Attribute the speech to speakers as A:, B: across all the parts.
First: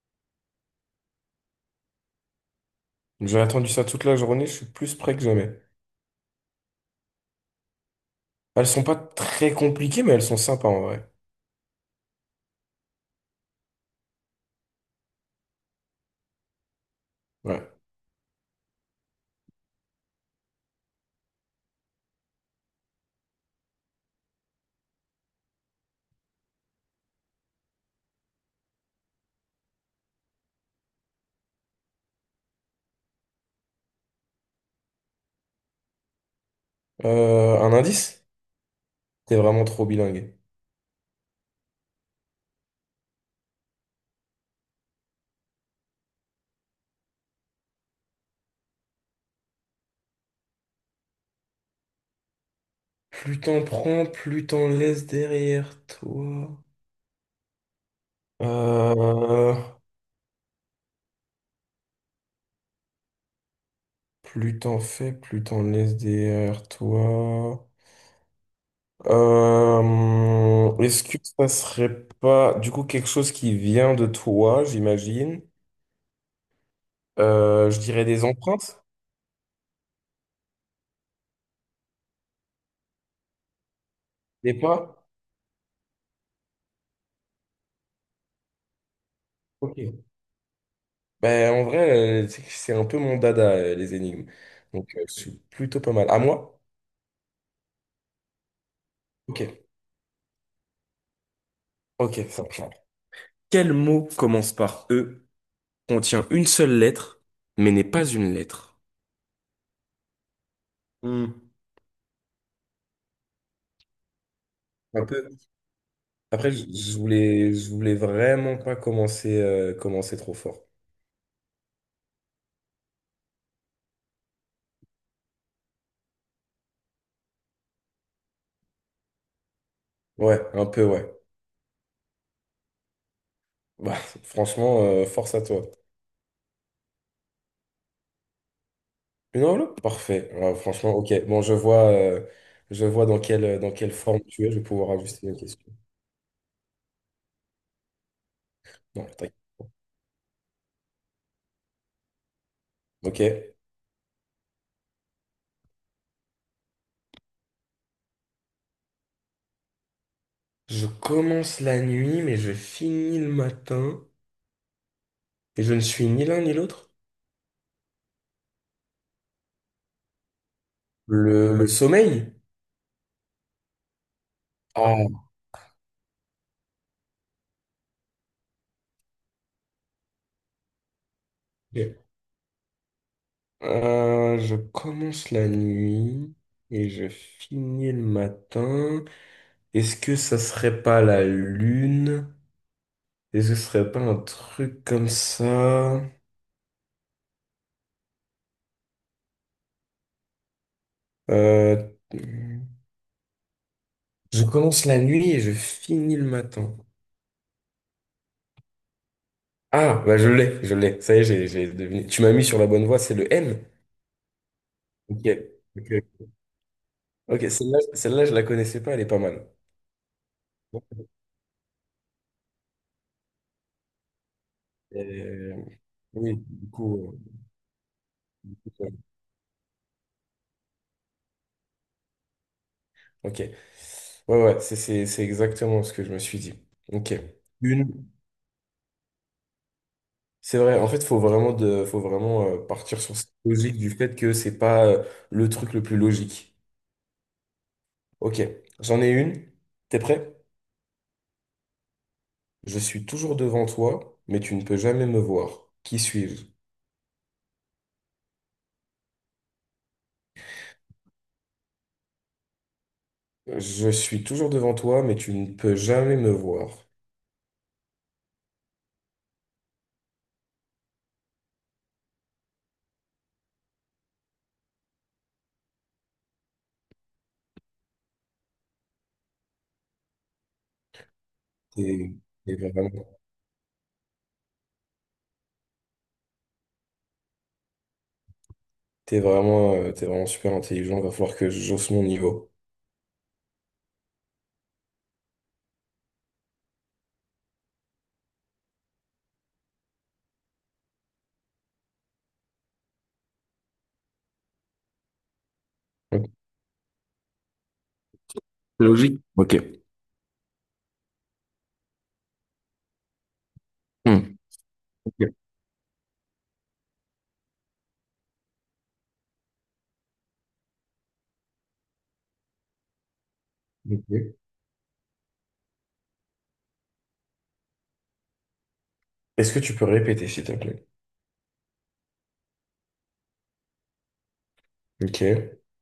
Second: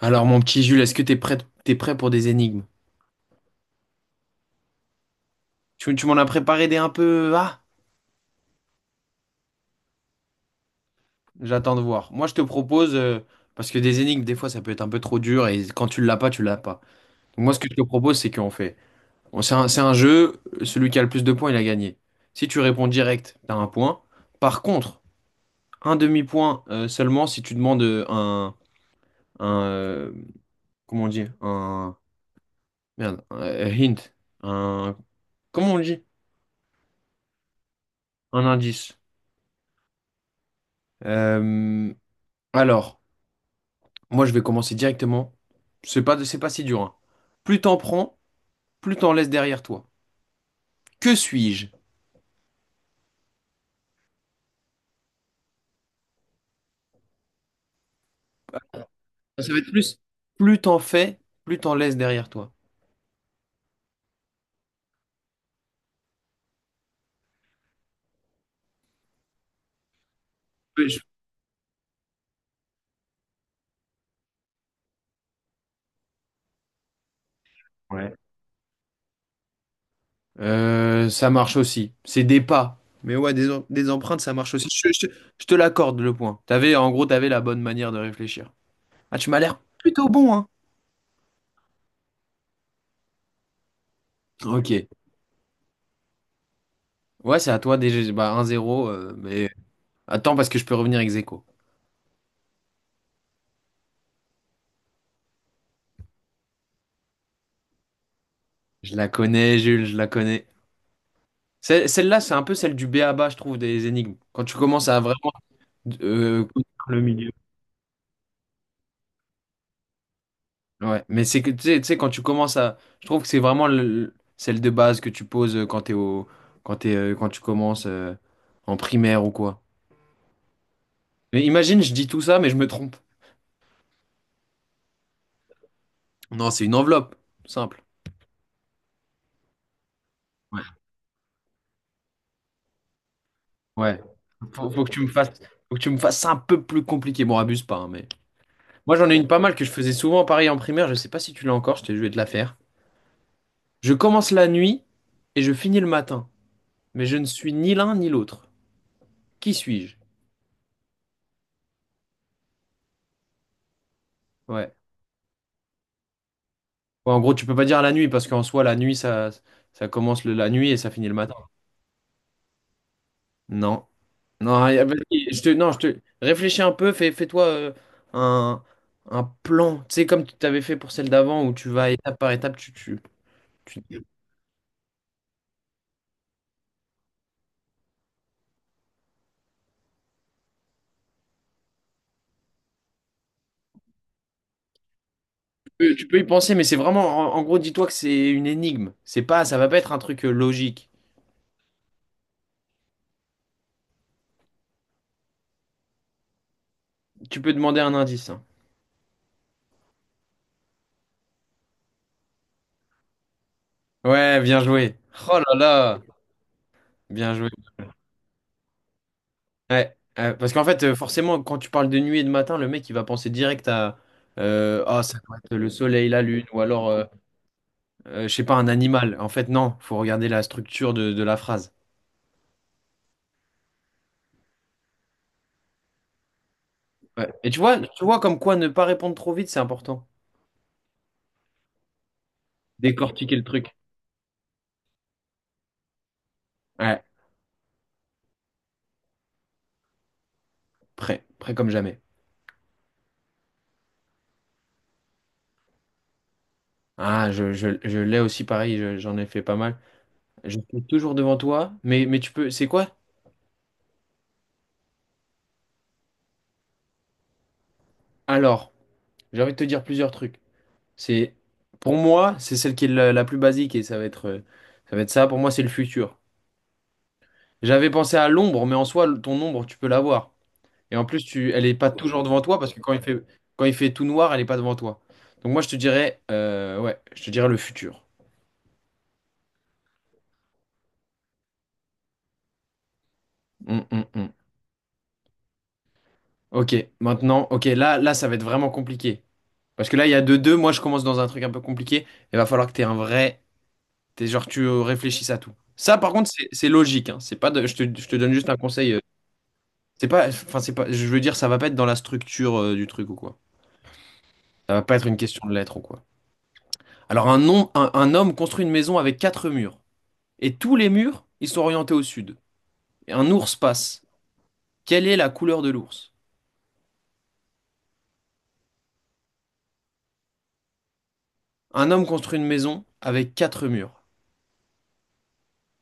A: Alors, mon petit Jules, est-ce que t'es prêt pour des énigmes?
B: J'ai attendu ça toute la journée, je suis plus prêt que jamais.
A: Tu m'en as préparé des un peu. Ah,
B: Elles sont pas très compliquées, mais elles sont sympas en vrai.
A: j'attends de voir. Moi, je te propose, parce que des énigmes, des fois, ça peut être un peu trop dur, et quand tu l'as pas, tu l'as pas. Donc, moi, ce que
B: Ouais.
A: je te propose, c'est qu'on fait, c'est un jeu, celui qui a le plus de points, il a gagné. Si tu réponds direct, t'as un point. Par contre, un demi-point seulement si tu demandes un comment on dit? Merde, hint. Un... Comment on dit?
B: Un indice?
A: Un indice.
B: T'es vraiment trop bilingue.
A: Euh, alors, moi, je vais commencer directement. C'est pas si dur, hein. Plus t'en prends, plus t'en laisses derrière toi. Que suis-je?
B: Plus t'en prends, plus t'en laisses derrière toi.
A: Ça
B: Euh,
A: va être plus. Plus t'en fais, plus t'en laisses derrière toi.
B: plus t'en fais, plus t'en laisses derrière toi. Euh,
A: Ouais.
B: est-ce que ça serait pas du coup quelque chose qui vient de toi, j'imagine? Je dirais
A: Ouais.
B: des empreintes,
A: Ça marche aussi. C'est des pas. Mais ouais, des empreintes, ça marche
B: des
A: aussi. Je,
B: pas?
A: je te je te l'accorde, le point. T'avais, en gros, t'avais la bonne manière de réfléchir. Ah, tu m'as l'air
B: Ok.
A: plutôt bon, hein.
B: Ben, en vrai, tu sais que c'est un peu mon dada, les énigmes.
A: Ok.
B: Donc, je suis plutôt pas mal. À moi?
A: Ouais, c'est à toi, déjà, bah, 1-0, mais...
B: Ok,
A: Attends, parce que je peux revenir ex aequo.
B: ok, ça marche. Quel mot commence par E, contient une seule lettre, mais n'est pas une lettre?
A: Je la connais, Jules, je la connais.
B: Hmm.
A: Celle-là, c'est un peu celle du B.A.B.A., je trouve, des énigmes. Quand tu commences à
B: Un peu.
A: vraiment,
B: Après, je
A: connaître
B: je
A: le milieu.
B: voulais, je voulais vraiment pas commencer, commencer trop fort.
A: Ouais, mais c'est que, tu sais, quand tu commences à... Je trouve que c'est vraiment celle de base que tu poses quand tu commences en primaire ou quoi.
B: Ouais, un peu, ouais.
A: Mais imagine, je dis tout ça, mais je me trompe.
B: Bah, franchement, force à toi.
A: Non, c'est une enveloppe, simple.
B: Une enveloppe? Parfait. Ouais,
A: Ouais.
B: franchement, ok. Bon, je vois dans dans quelle
A: Ouais.
B: forme tu es. Je vais
A: Faut que
B: pouvoir
A: tu me
B: ajuster
A: fasses,
B: mes questions.
A: faut que tu me fasses un peu plus compliqué. Bon, abuse pas, hein, mais... Moi,
B: Non,
A: j'en ai une
B: t'inquiète.
A: pas mal que je faisais souvent pareil en primaire. Je sais pas si tu l'as encore, je vais te la faire.
B: Ok.
A: Je commence la nuit et je finis le matin, mais je ne suis ni l'un ni l'autre. Qui suis-je?
B: Je commence la nuit, mais je finis le matin.
A: Ouais.
B: Et je ne suis ni l'un ni l'autre.
A: Ouais, en gros, tu peux pas dire la nuit parce qu'en soi, la nuit, ça commence la nuit et ça finit le matin.
B: Le sommeil?
A: Non. Non,
B: Ah,
A: vas-y, non, je te réfléchis un peu, fais-toi un, un plan, tu sais, comme tu t'avais fait pour celle d'avant où tu vas
B: ok.
A: étape par étape, tu- tu
B: Je commence la nuit et je finis le matin. Est-ce que ça serait pas la lune? Est-ce que ce serait pas un truc comme
A: peux,
B: ça?
A: tu peux y penser, mais c'est vraiment, en gros, dis-toi que c'est une énigme. C'est pas, ça va pas être un truc logique.
B: Euh, je commence la nuit et je finis le matin.
A: Tu peux demander un indice, hein.
B: Ah, bah je l'ai, je l'ai. Ça y est, j'ai deviné. Tu m'as mis sur la bonne voie, c'est le N.
A: Ouais, bien joué.
B: Ok.
A: Oh là là,
B: Ok.
A: bien
B: Ok,
A: joué.
B: celle-là, je la connaissais pas, elle est pas mal.
A: Ouais, parce qu'en fait,
B: Bon,
A: forcément, quand tu parles de nuit et de matin, le mec, il va penser direct à ah, ça doit
B: Euh,
A: être le soleil, la
B: oui,
A: lune, ou
B: du
A: alors,
B: coup,
A: je sais pas, un
B: euh,
A: animal. En fait, non, faut regarder la structure de la phrase.
B: ok. Ouais, ouais, c'est exactement ce que je me suis dit. Ok.
A: Ouais. Et tu vois, tu
B: Une.
A: vois comme quoi ne pas répondre trop vite, c'est important.
B: C'est vrai, en fait, faut vraiment partir sur cette
A: Décortiquer le truc.
B: logique du fait que c'est pas le truc le plus logique.
A: Ouais,
B: Ok, j'en ai une. T'es prêt?
A: prêt, prêt comme jamais.
B: Je suis toujours devant toi, mais tu ne peux jamais me voir. Qui suis-je?
A: Ah, je l'ai aussi pareil, j'en ai fait pas mal. Je suis toujours devant toi, mais tu peux. C'est quoi?
B: Je suis toujours devant toi, mais tu ne peux jamais me voir.
A: Alors, j'ai envie de te dire plusieurs trucs. C'est, pour moi, c'est celle qui est la plus basique et ça va être ça. Pour moi, c'est le futur. J'avais pensé à l'ombre, mais en soi, ton ombre, tu peux l'avoir. Et en plus, elle est pas
B: T'es
A: toujours devant
B: t'es
A: toi parce que
B: vraiment
A: quand il fait tout noir, elle est pas devant toi. Donc moi, je te dirais, ouais, je te dirais le futur.
B: T'es vraiment super intelligent, va falloir que j'hausse mon niveau.
A: Hum, hum, hum. Ok, maintenant, ok, là, ça va être vraiment compliqué. Parce que là, il y a deux. Moi, je commence dans un truc un peu compliqué. Il va falloir que t'aies un vrai, t'es genre, tu réfléchisses à tout. Ça, par
B: Ok.
A: contre, c'est logique, hein. C'est pas je te donne juste un
B: C'est
A: conseil.
B: logique. Ok.
A: C'est pas, enfin c'est pas, je veux dire, ça va pas être dans la structure du truc ou quoi.
B: Hmm.
A: Ça va pas être une
B: Ok.
A: question de lettres ou quoi. Alors un homme construit une maison avec quatre murs et tous les murs ils sont orientés au sud. Et un ours passe.
B: Ok.
A: Quelle est la couleur de l'ours?
B: Est-ce que tu peux répéter, s'il te plaît?
A: Un homme construit une maison avec quatre murs
B: Ok.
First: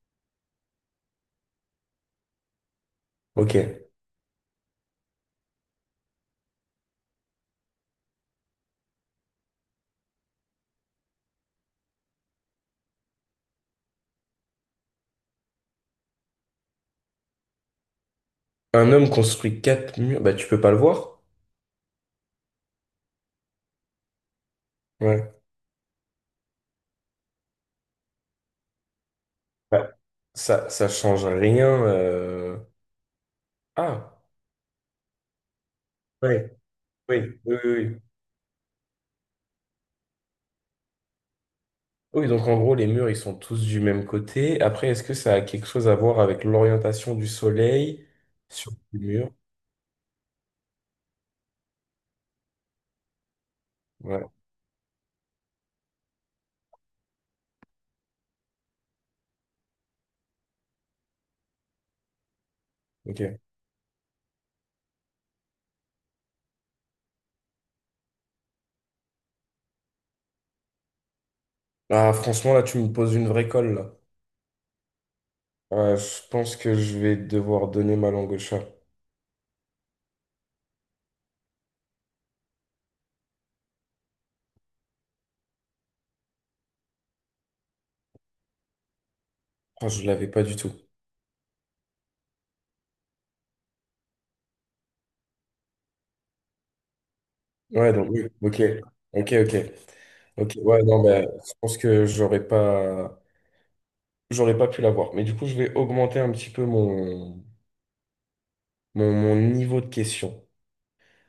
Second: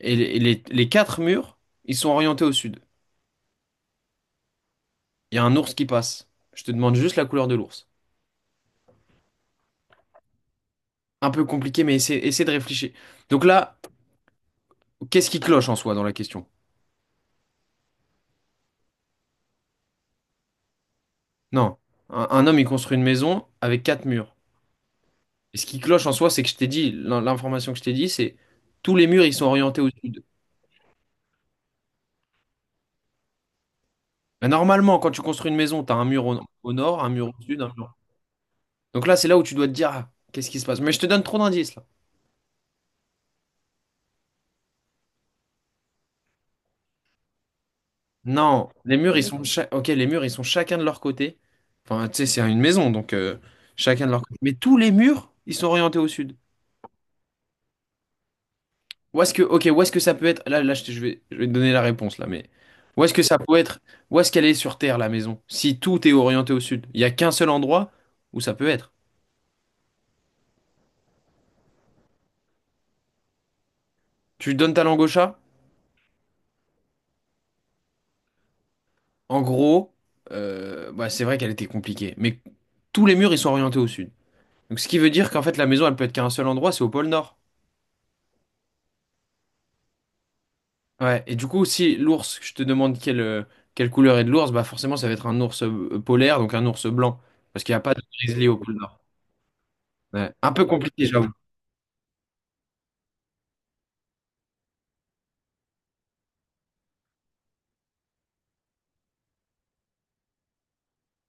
A: et les quatre murs ils sont orientés au sud.
B: Ok.
A: Il y a un ours qui passe. Je te demande juste la couleur de l'ours. Un peu compliqué, mais essaie de réfléchir. Donc là, qu'est-ce qui cloche en soi dans la question?
B: Un homme construit quatre murs. Bah, tu peux pas le voir?
A: Non, un homme il construit une maison avec quatre murs.
B: Ouais.
A: Et ce qui cloche en soi, c'est que je t'ai dit, l'information que je t'ai dit, c'est tous les murs, ils sont orientés au
B: Bah,
A: sud.
B: ça change rien. Ah,
A: Mais normalement, quand tu construis une maison, tu as un mur au,
B: ouais.
A: au nord, un
B: Oui,
A: mur au
B: oui,
A: sud,
B: oui.
A: un mur.
B: Oui,
A: Donc là, c'est là où tu dois te dire, ah, qu'est-ce qui se passe? Mais je te donne trop d'indices là.
B: oui, donc en gros, les murs, ils sont tous du même côté. Après, est-ce que ça a quelque chose à voir avec l'orientation du soleil
A: Non,
B: sur
A: les
B: les
A: murs, ils
B: murs?
A: sont ok, les murs, ils sont chacun de leur côté. Enfin, tu sais, c'est une maison, donc chacun de leur
B: Ouais,
A: côté. Mais tous les murs, ils sont orientés au sud. Où est-ce que, ok, où est-ce que ça peut être? Là, je vais te donner la réponse là, mais où est-ce que ça
B: ok.
A: peut être? Où est-ce qu'elle est sur Terre, la maison? Si tout est orienté au sud, il n'y a qu'un seul endroit où ça peut être.
B: Ah, franchement, là, tu me poses une vraie colle, là.
A: Tu donnes ta langue au chat?
B: Ouais, je pense que je vais devoir donner ma langue au chat.
A: En gros, bah, c'est vrai qu'elle était compliquée, mais tous les murs ils sont orientés au sud. Donc, ce qui veut dire qu'en fait, la maison, elle peut être qu'à un seul endroit, c'est au pôle Nord.
B: Oh, je l'avais pas du tout.
A: Ouais. Et du coup, si l'ours, je te demande quelle couleur est de l'ours, bah forcément, ça va être un ours polaire, donc un ours blanc, parce qu'il n'y a
B: Ouais,
A: pas de
B: donc oui,
A: grizzly au
B: ok,
A: pôle Nord.
B: ok, ok,
A: Ouais. Un
B: ok.
A: peu
B: Ouais, non,
A: compliqué,
B: mais
A: j'avoue.
B: je pense que j'aurais pas pu l'avoir. Mais du coup, je vais augmenter un petit peu mon niveau de question.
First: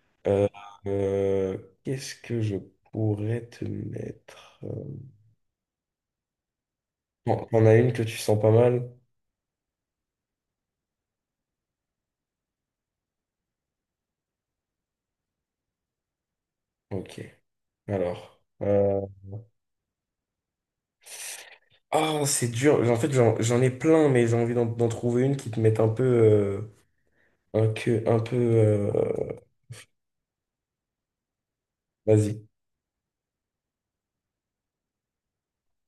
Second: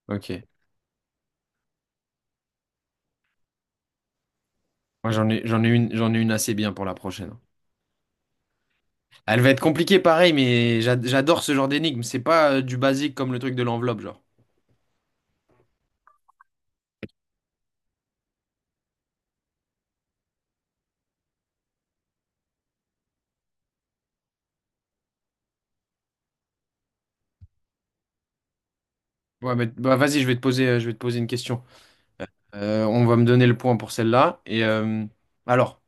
A: Ok.
B: Euh, euh, qu'est-ce que je pourrais te mettre?
A: Moi, j'en ai une assez bien pour la prochaine.
B: Bon, t'en as une que tu sens pas mal?
A: Elle va être compliquée, pareil, mais j'adore ce genre d'énigme. C'est pas du basique comme le truc de l'enveloppe, genre.
B: Ok. Alors, ah, c'est dur. En fait, j'en ai plein, mais j'ai envie d'en trouver une qui te mette un peu. Un peu...
A: Ouais, mais bah, vas-y, je vais te poser, je vais te poser une question.
B: vas-y.
A: On va me donner le point pour celle-là. Et alors,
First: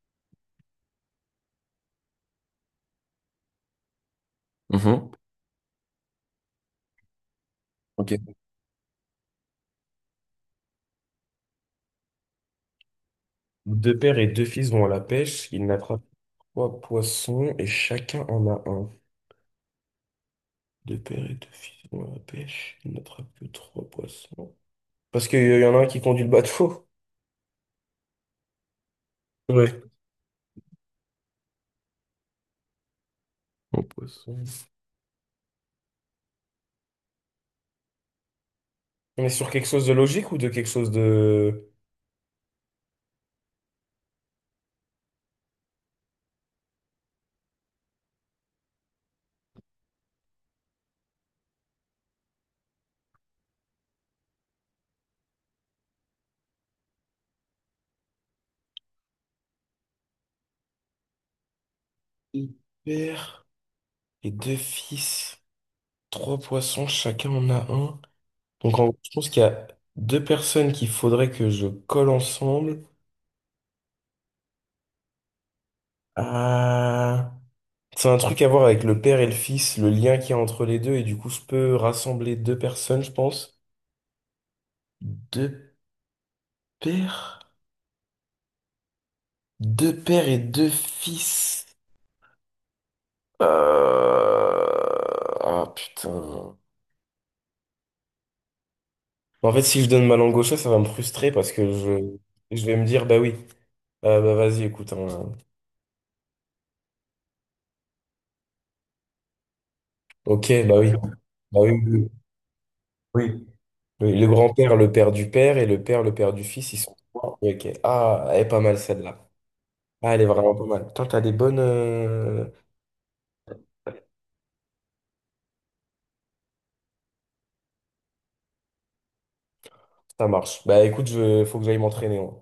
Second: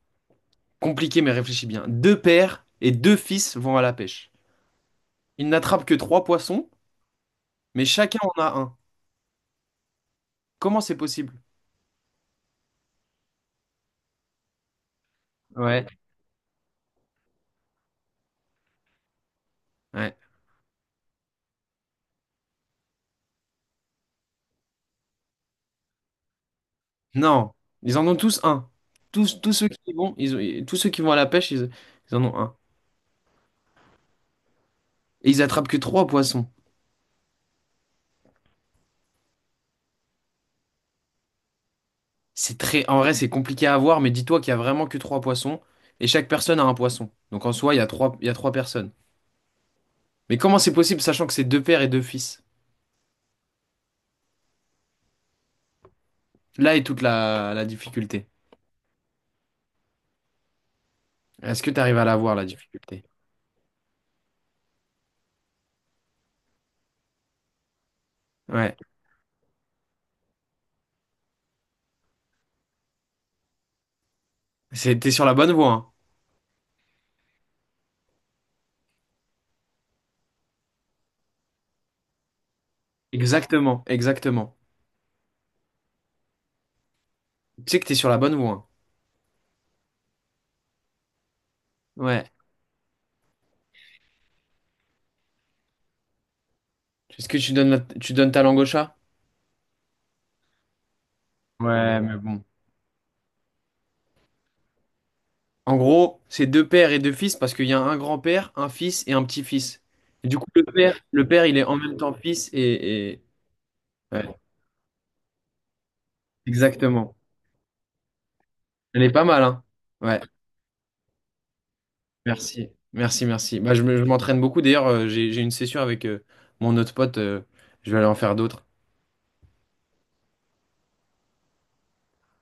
A: compliqué, mais réfléchis bien. Deux pères et deux fils vont à la pêche.
B: Mhm.
A: Ils n'attrapent que trois poissons, mais
B: Ok.
A: chacun en a un. Comment c'est possible?
B: Deux pères et deux fils vont à la pêche. Ils
A: Ouais.
B: n'attrapent trois poissons et chacun en a un.
A: Ouais.
B: Deux pères et deux fils vont à la pêche. Ils n'attrapent que trois poissons. Parce qu'il y en a un qui conduit le bateau.
A: Non, ils en ont tous un. Tous ceux qui
B: Ouais.
A: y vont, tous ceux qui vont à la pêche, ils en ont un.
B: Bon, poisson.
A: Et ils attrapent que trois poissons.
B: On est sur quelque chose de logique ou de quelque chose de...
A: C'est très, en vrai, c'est compliqué à voir, mais dis-toi qu'il y a vraiment que trois poissons et chaque personne a un poisson. Donc en soi, il y a trois personnes. Mais comment c'est possible sachant que c'est deux pères et deux fils? Là est toute la difficulté. Est-ce que tu arrives à la voir, la
B: Deux
A: difficulté?
B: pères et deux fils. Trois poissons, chacun en a un.
A: Ouais.
B: Donc en gros, je pense qu'il y a deux personnes qu'il faudrait que je colle ensemble.
A: T'es sur la bonne voie, hein.
B: Ah, c'est un truc à voir avec le père et le fils, le lien qu'il y a entre les deux, et du coup, je peux rassembler deux personnes, je pense.
A: Exactement, exactement.
B: Deux pères?
A: Tu sais que t'es sur la bonne voie, hein.
B: Deux pères et deux fils.
A: Ouais.
B: Euh, Ah putain.
A: Est-ce que tu donnes ta langue au chat?
B: En fait, si je donne ma langue au chat, ça va me frustrer parce que
A: Ouais, mais bon.
B: je vais me dire, bah oui, Ah, bah vas-y, écoute, hein.
A: En gros, c'est deux pères et deux fils parce qu'il y a un grand-père, un fils et un petit-fils. Et du coup,
B: Ok,
A: le
B: bah oui,
A: père, le père, il est en
B: oui,
A: même
B: oui.
A: temps fils et-
B: Oui, oui,
A: ouais.
B: le grand-père, le père du père, et le père du fils, ils sont
A: Exactement.
B: trois. Ok, ah, elle est pas mal
A: Elle est pas
B: celle-là.
A: mal, hein?
B: Ah,
A: Ouais,
B: elle est vraiment pas mal. Toi, t'as des bonnes.
A: merci. Merci, merci. Bah, je m'entraîne beaucoup. D'ailleurs, j'ai une session avec mon autre pote. Je vais aller en faire d'autres.
B: Ça marche. Bah écoute, je... faut que j'aille m'entraîner. Hein.